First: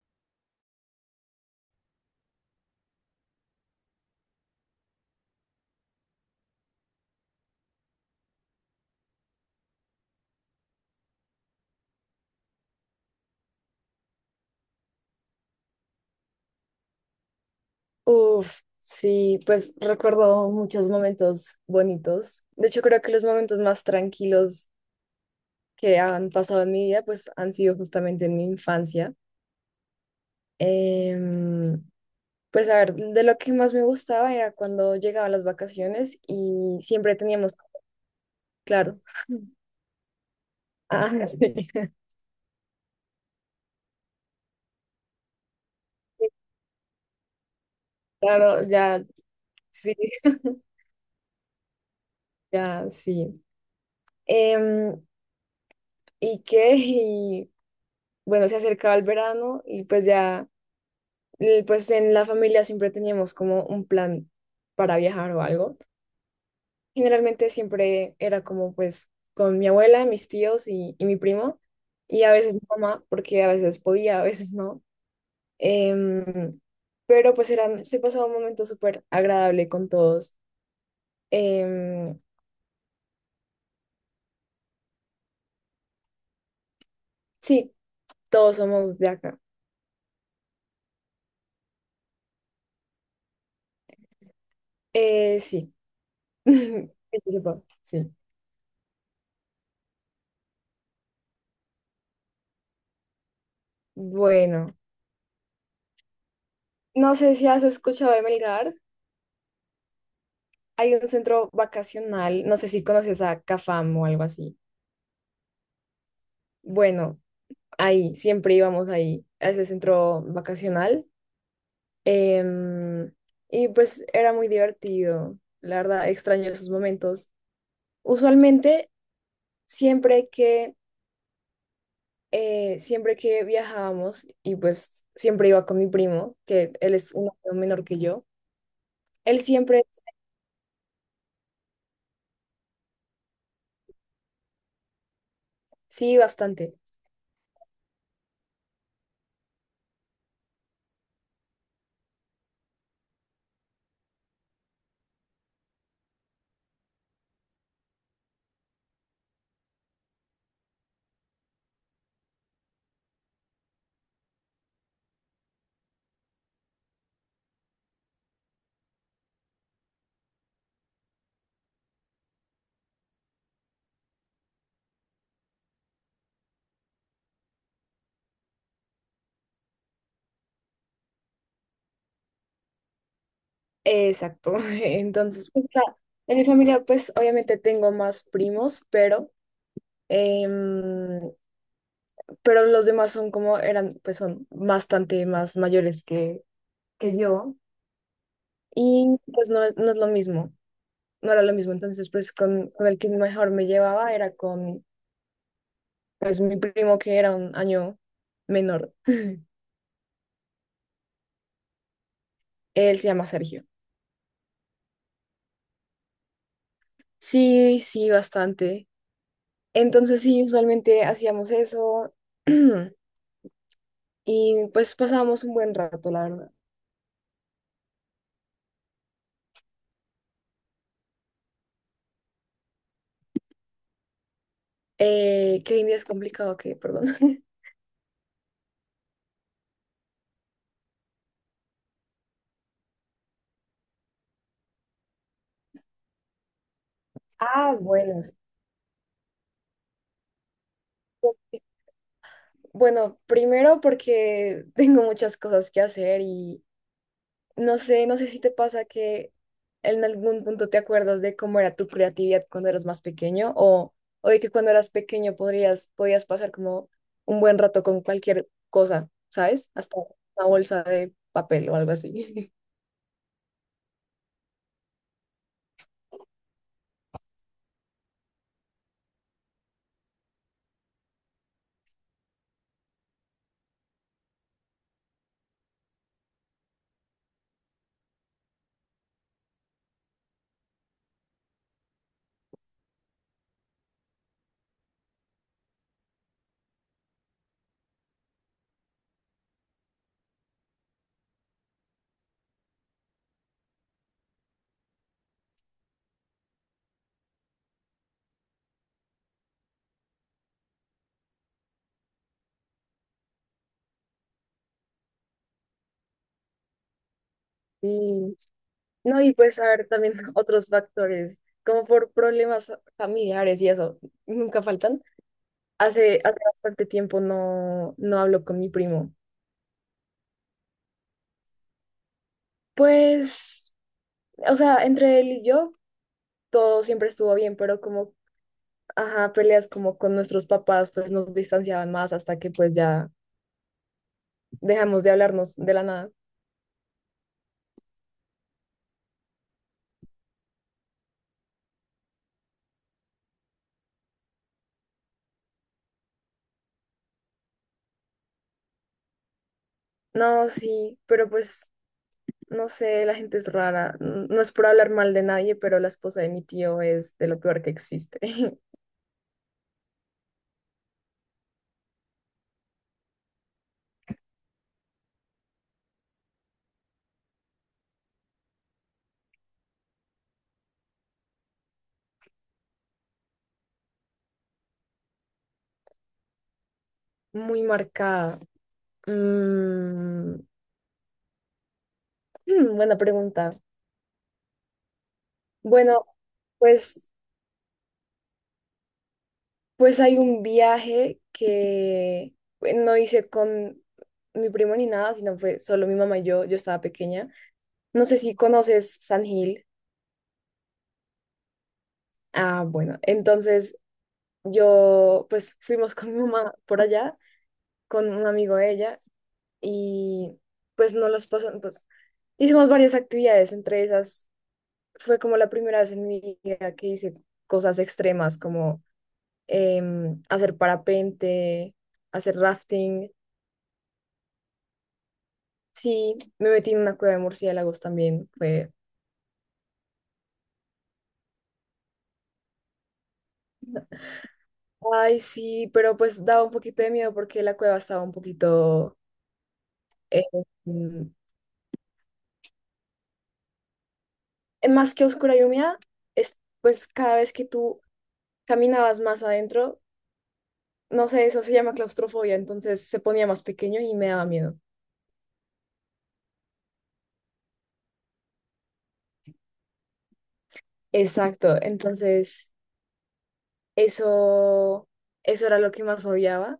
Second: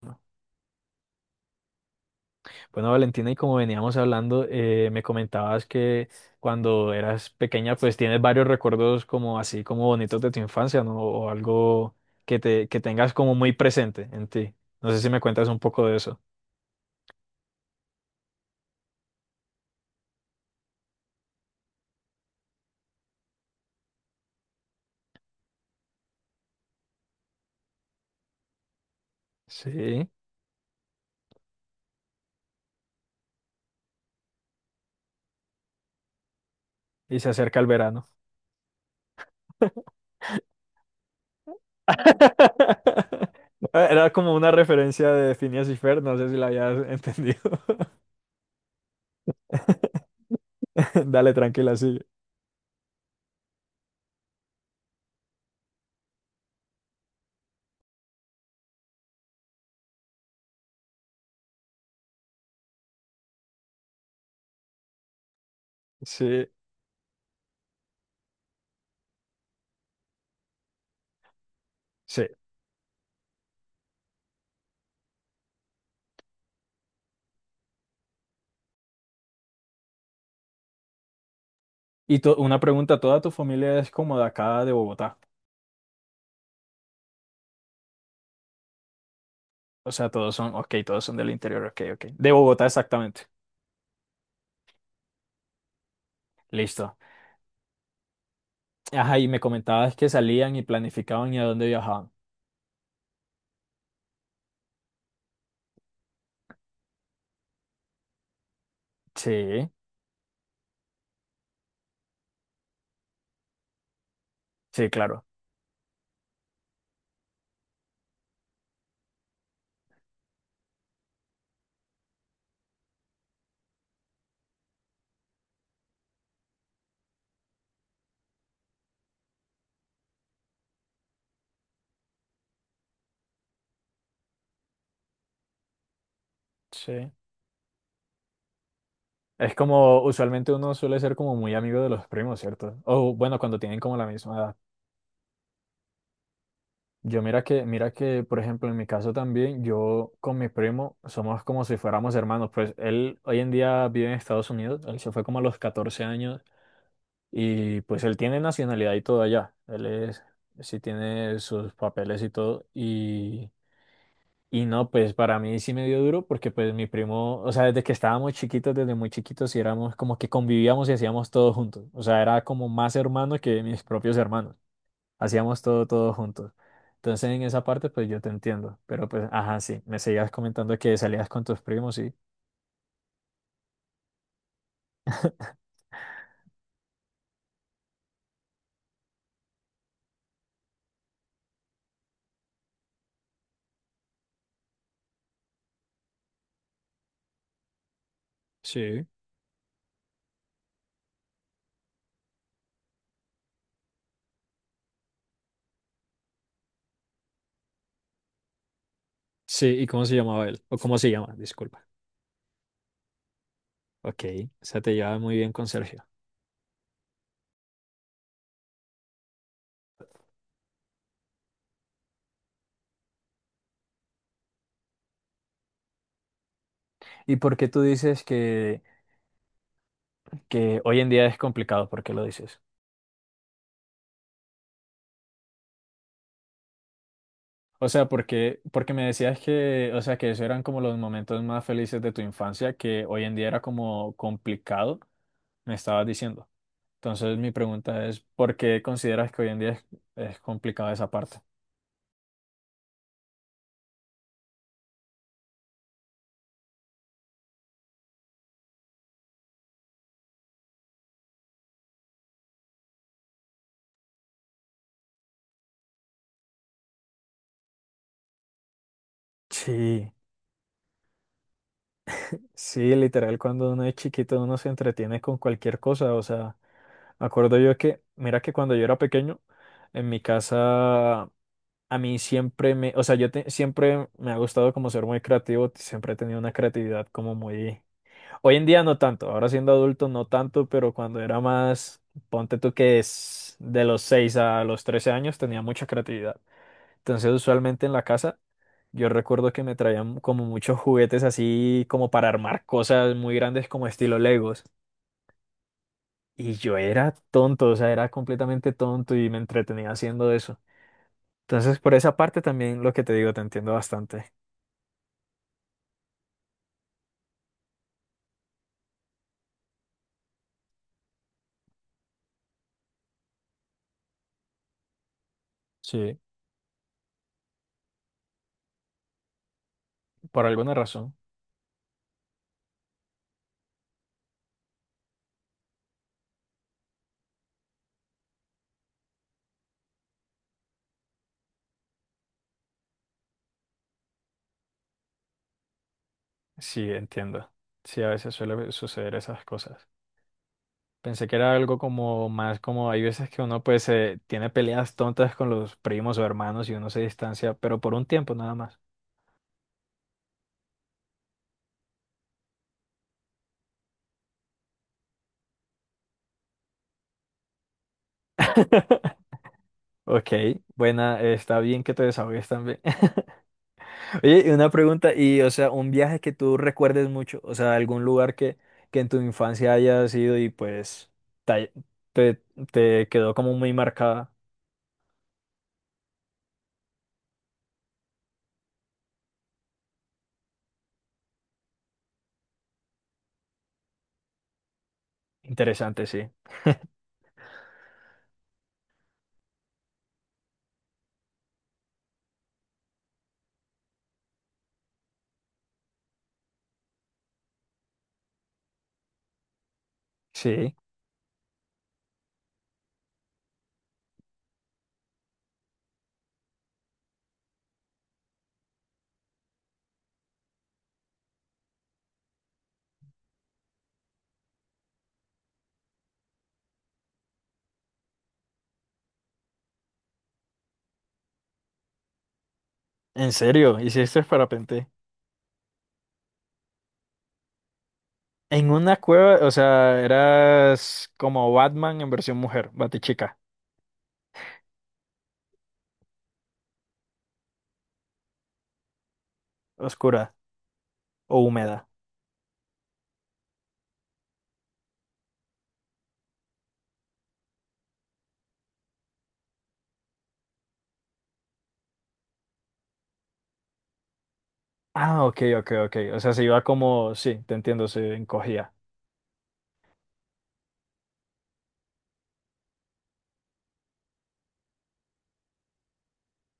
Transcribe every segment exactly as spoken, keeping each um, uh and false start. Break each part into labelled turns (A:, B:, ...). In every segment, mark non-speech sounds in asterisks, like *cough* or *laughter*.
A: Bueno, Valentina, y como veníamos hablando, eh, me comentabas que cuando eras pequeña, pues tienes varios recuerdos como así, como bonitos de tu infancia, ¿no? O algo que te, que tengas como muy presente en ti. No sé si me cuentas un poco de eso.
B: Uf, sí, pues recuerdo muchos momentos bonitos. De hecho, creo que los momentos más tranquilos que han pasado en mi vida, pues han sido justamente en mi infancia.
A: Sí,
B: Em, pues a ver, de lo que más me gustaba era cuando llegaban las vacaciones y siempre
A: y se
B: teníamos,
A: acerca el verano.
B: claro, ah, *laughs* sí,
A: *laughs* Era como una referencia de Phineas y Fer, no sé si la habías entendido.
B: claro, ya, sí.
A: *laughs*
B: *laughs*
A: Dale, tranquila, sigue.
B: Ya, sí. Em, y qué y, bueno, se acercaba el verano y pues ya eh, pues en la familia siempre teníamos como un plan para viajar o algo.
A: Sí,
B: Generalmente siempre era como pues con mi abuela, mis tíos y, y mi primo, y
A: sí.
B: a veces mi mamá, porque a veces podía, a veces no. Em, pero pues eran, se pasaba un momento súper agradable con todos.
A: Y
B: Em,
A: to- una pregunta, ¿toda tu familia es como de acá de Bogotá?
B: sí, todos somos de acá.
A: O sea, todos son, ok, todos son del interior, ok, ok. De Bogotá, exactamente.
B: Eh, sí, *laughs*
A: Listo.
B: que yo sepa, sí.
A: Ajá, y me comentabas que salían y planificaban y a dónde viajaban.
B: Bueno, no sé si has escuchado de Melgar.
A: Sí,
B: Hay un centro vacacional, no sé si conoces a Cafam o algo así.
A: sí, claro.
B: Bueno, ahí, siempre íbamos ahí, a ese centro vacacional. Em, y pues era muy divertido, la verdad, extraño esos momentos. Usualmente, siempre que, eh, siempre que viajábamos, y pues siempre iba con mi primo, que él
A: Sí.
B: es un año menor que yo, él
A: Es
B: siempre,
A: como, usualmente uno suele ser como muy amigo de los primos, ¿cierto? O bueno, cuando tienen como la misma edad.
B: sí, bastante.
A: Yo mira que, mira que, por ejemplo, en mi caso también, yo con mi primo somos como si fuéramos hermanos. Pues él hoy en día vive en Estados Unidos, él se fue como a los catorce años. Y pues él tiene nacionalidad y todo allá. Él es, sí tiene sus papeles y todo. Y, y no, pues para mí sí me dio duro porque pues mi primo, o sea, desde que estábamos chiquitos, desde muy chiquitos, sí éramos como que convivíamos y hacíamos todo juntos. O sea, era como más hermano que mis propios hermanos. Hacíamos todo, todo juntos. Entonces en esa parte pues yo te entiendo. Pero pues, ajá, sí, me seguías comentando que salías con tus primos, sí.
B: Exacto. *laughs* Entonces, o sea, en mi familia, pues obviamente tengo más primos, pero, em, pero los demás son como eran, pues son bastante más mayores que, que yo.
A: Sí.
B: Y pues no es, no es lo mismo, no era lo mismo. Entonces, pues con, con el que mejor me llevaba era con, pues mi primo que era un año menor.
A: Sí, ¿y cómo se llamaba él? ¿O cómo se llama? Disculpa.
B: Él se llama Sergio.
A: Ok, o sea, te llevaba muy bien con Sergio.
B: Sí, sí, bastante. Entonces, sí, usualmente hacíamos eso. *clears throat* Y pues pasábamos un buen rato, la verdad.
A: ¿Y por qué tú dices que, que hoy en día es complicado? ¿Por qué lo dices?
B: Eh, que hoy en día es complicado, que, perdón. *laughs*
A: O sea, porque, porque me decías que, o sea, que esos eran como los momentos más felices de tu infancia, que hoy en día era como complicado, me estabas diciendo. Entonces, mi
B: Ah,
A: pregunta es,
B: bueno, sí.
A: ¿por qué consideras que hoy en día es, es complicada esa parte?
B: Bueno, primero porque *laughs* tengo muchas cosas que hacer y no sé, no sé si te pasa que en algún punto te acuerdas de cómo era tu creatividad cuando eras más pequeño o, o de que cuando eras pequeño podrías, podías pasar como un buen rato con cualquier cosa, ¿sabes? Hasta
A: Sí,
B: una bolsa de papel o algo así.
A: sí, literal, cuando uno es chiquito uno se entretiene con cualquier cosa, o sea, me acuerdo yo que, mira que cuando yo era pequeño, en mi casa a mí siempre me, o sea, yo te- siempre me ha gustado como ser muy creativo, siempre he tenido una creatividad como muy... Hoy en día no tanto, ahora siendo adulto no tanto, pero cuando era más, ponte tú que es de los seis a los trece años, tenía mucha creatividad. Entonces usualmente en la casa yo recuerdo que me traían como muchos juguetes así como para armar cosas muy grandes como estilo Legos. Y yo era tonto, o sea, era completamente tonto y me entretenía haciendo eso. Entonces por esa parte también lo que te digo te entiendo bastante.
B: *laughs* Sí. No, y puedes saber también *laughs* otros factores, como por problemas familiares y eso, nunca faltan.
A: Sí,
B: Hace, hace bastante tiempo no, no hablo con mi primo.
A: por alguna razón.
B: Pues, o sea, entre él y yo todo siempre estuvo bien, pero como, ajá, peleas como con nuestros papás, pues nos distanciaban más hasta que pues ya dejamos de hablarnos de la nada.
A: Sí, entiendo. Sí, a veces suele suceder esas cosas. Pensé que era algo como más como hay veces que uno pues eh, tiene peleas tontas con los primos o hermanos y uno se distancia, pero por un tiempo nada más.
B: No, sí, pero pues, no sé, la gente es rara. N- No es por hablar mal de nadie, pero la esposa de mi tío es de lo peor que existe. *laughs*
A: Ok, buena, eh, está bien que te desahogues también. *laughs* Oye, y una pregunta, y o sea, un viaje que tú recuerdes mucho, o sea, algún lugar que, que en tu infancia hayas ido y pues te, te te quedó como muy marcada.
B: Muy marcada. Mm, *laughs* hmm, buena pregunta. Bueno,
A: Interesante, sí.
B: pues, pues hay un viaje que pues, no hice con mi primo ni nada, sino fue solo mi mamá y yo. Yo estaba pequeña. No sé si conoces San Gil.
A: Sí.
B: Ah, bueno, entonces yo pues fuimos con mi mamá por allá, con un amigo de ella, y pues no los pasan, pues hicimos varias actividades, entre esas fue como la primera vez en mi vida que hice cosas extremas como em, hacer parapente, hacer rafting.
A: ¿En serio? ¿Hiciste parapente?
B: Sí, me metí en una cueva de murciélagos también.
A: En
B: Fue,
A: una cueva, o sea, eras como Batman en versión mujer, Batichica,
B: ay, sí, pero pues daba un poquito de miedo porque la cueva estaba un poquito,
A: oscura
B: em,
A: o húmeda.
B: más que oscura y húmeda, es, pues cada vez que tú caminabas más adentro, no sé, eso se llama claustrofobia, entonces se ponía más pequeño y me daba miedo.
A: Ah, ok, ok, ok. O sea, se iba como, sí, te entiendo, se encogía.
B: Exacto, entonces... Eso, eso era lo que más odiaba,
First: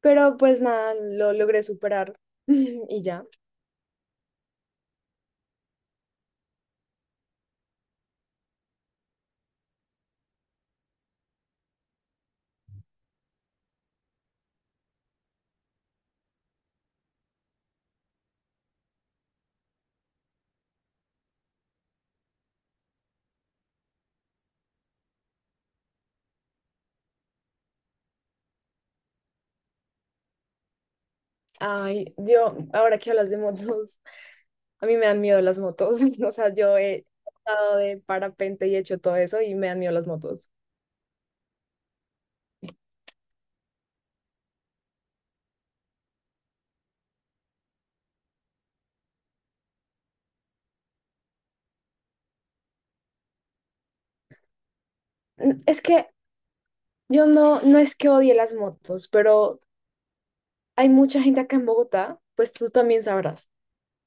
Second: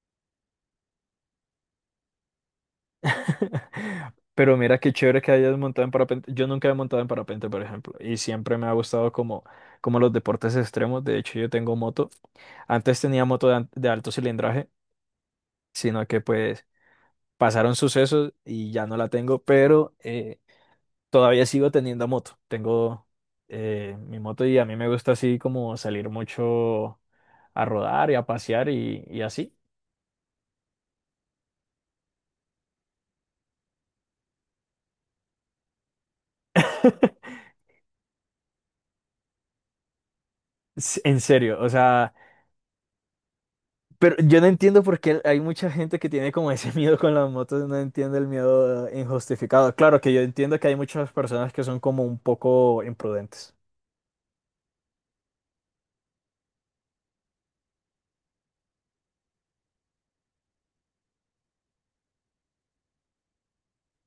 B: pero pues nada, lo logré superar *laughs* y ya.
A: *laughs* Pero mira qué chévere que hayas montado en parapente. Yo nunca he montado en parapente, por ejemplo, y siempre me ha gustado como, como los deportes extremos. De hecho, yo tengo moto. Antes tenía moto de, an- de alto cilindraje, sino que pues pasaron sucesos y ya no la tengo, pero eh, todavía sigo teniendo moto. Tengo eh, mi moto y a mí me gusta así como salir mucho a rodar y a pasear y, y así.
B: Ay, yo, ahora que hablas de motos, a mí me dan miedo las motos, *laughs* o sea, yo he
A: *laughs*
B: estado de parapente y he hecho todo eso y me dan miedo las motos.
A: S- En serio, o sea, pero yo no entiendo por qué hay mucha gente que tiene como ese *laughs* miedo con las motos, no entiendo el miedo eh, injustificado. Claro que yo entiendo que hay muchas personas que son como un poco imprudentes.
B: Mm, es que yo no, no es que odie las motos, pero hay mucha gente acá en Bogotá, pues tú también sabrás.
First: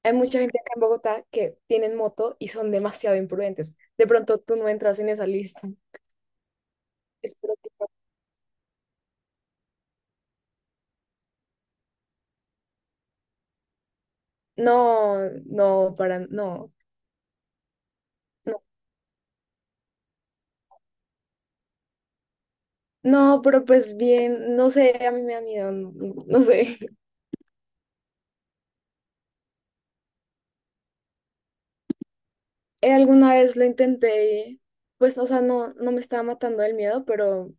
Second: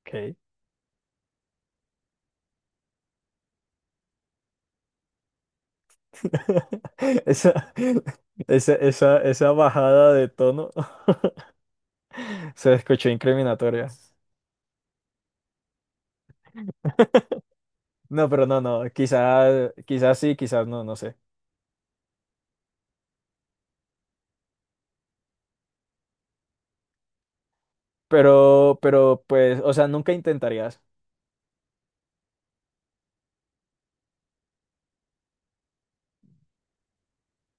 B: Hay
A: Ok.
B: mucha gente acá en Bogotá que tienen moto y son demasiado imprudentes. De pronto tú no entras en esa lista.
A: *laughs* Esa,
B: Espero.
A: esa, esa, esa bajada de tono *laughs* se escuchó incriminatoria.
B: No, no, para, no,
A: No, pero no,
B: no,
A: no, quizás, quizás sí, quizás no, no sé.
B: no, pero pues bien, no sé, a mí me da miedo, no, no sé. *laughs*
A: Pero, pero pues, o sea, nunca intentarías,
B: Eh, alguna vez lo intenté, y, pues, o sea, no, no me estaba matando el miedo, pero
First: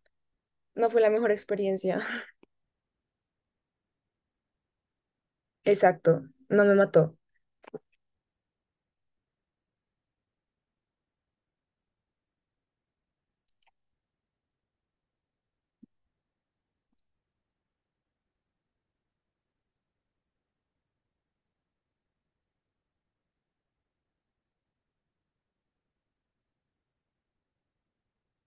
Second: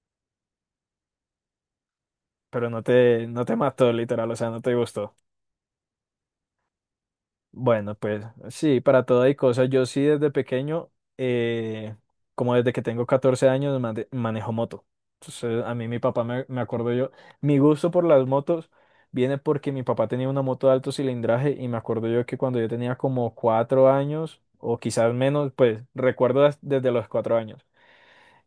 B: no fue la mejor experiencia. *laughs*
A: pero no te, no te mató, literal, o sea, no te gustó.
B: Exacto, no me mató.
A: Bueno, pues sí, para todo hay cosas. Yo sí desde pequeño, eh, como desde que tengo catorce años, mane- manejo moto. Entonces, a mí mi papá, me, me acuerdo yo, mi gusto por las motos viene porque mi papá tenía una moto de alto cilindraje y me acuerdo yo que cuando yo tenía como cuatro años o quizás menos, pues recuerdo des- desde los cuatro años.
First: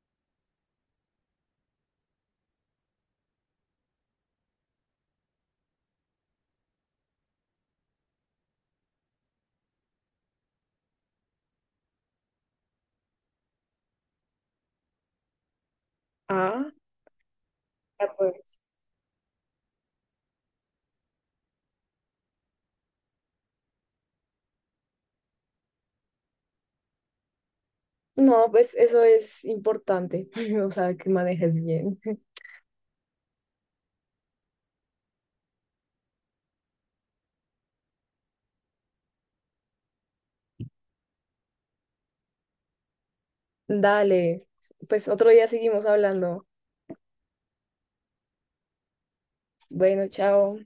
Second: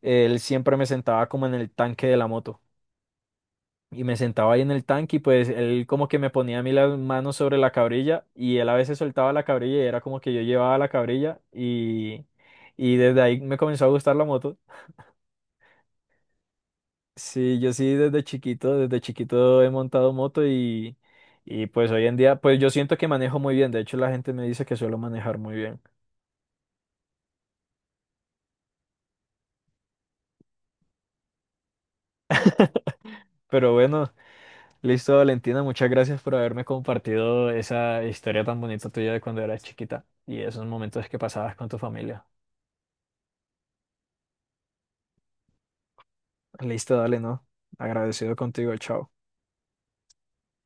A: Él siempre me sentaba como en el tanque de la moto. Y me sentaba ahí en el tanque y pues él como que me ponía a mí las manos sobre la cabrilla y él a veces soltaba la cabrilla y era como que yo llevaba la cabrilla y, y desde ahí me comenzó a gustar la moto.
B: Ah,
A: Sí, yo sí
B: ah,
A: desde
B: pues.
A: chiquito, desde chiquito he montado moto y, y pues hoy en día pues yo siento que manejo muy bien. De hecho la gente me dice que suelo manejar muy bien.
B: No, pues eso es importante, *laughs* o sea, que manejes bien. *laughs*
A: Pero bueno. Listo, Valentina, muchas gracias por haberme compartido esa historia tan bonita tuya de cuando eras chiquita y esos momentos que pasabas con tu familia.
B: Dale, pues otro día seguimos hablando.
A: Listo, dale, ¿no? Agradecido contigo, chao.
B: Bueno, chao.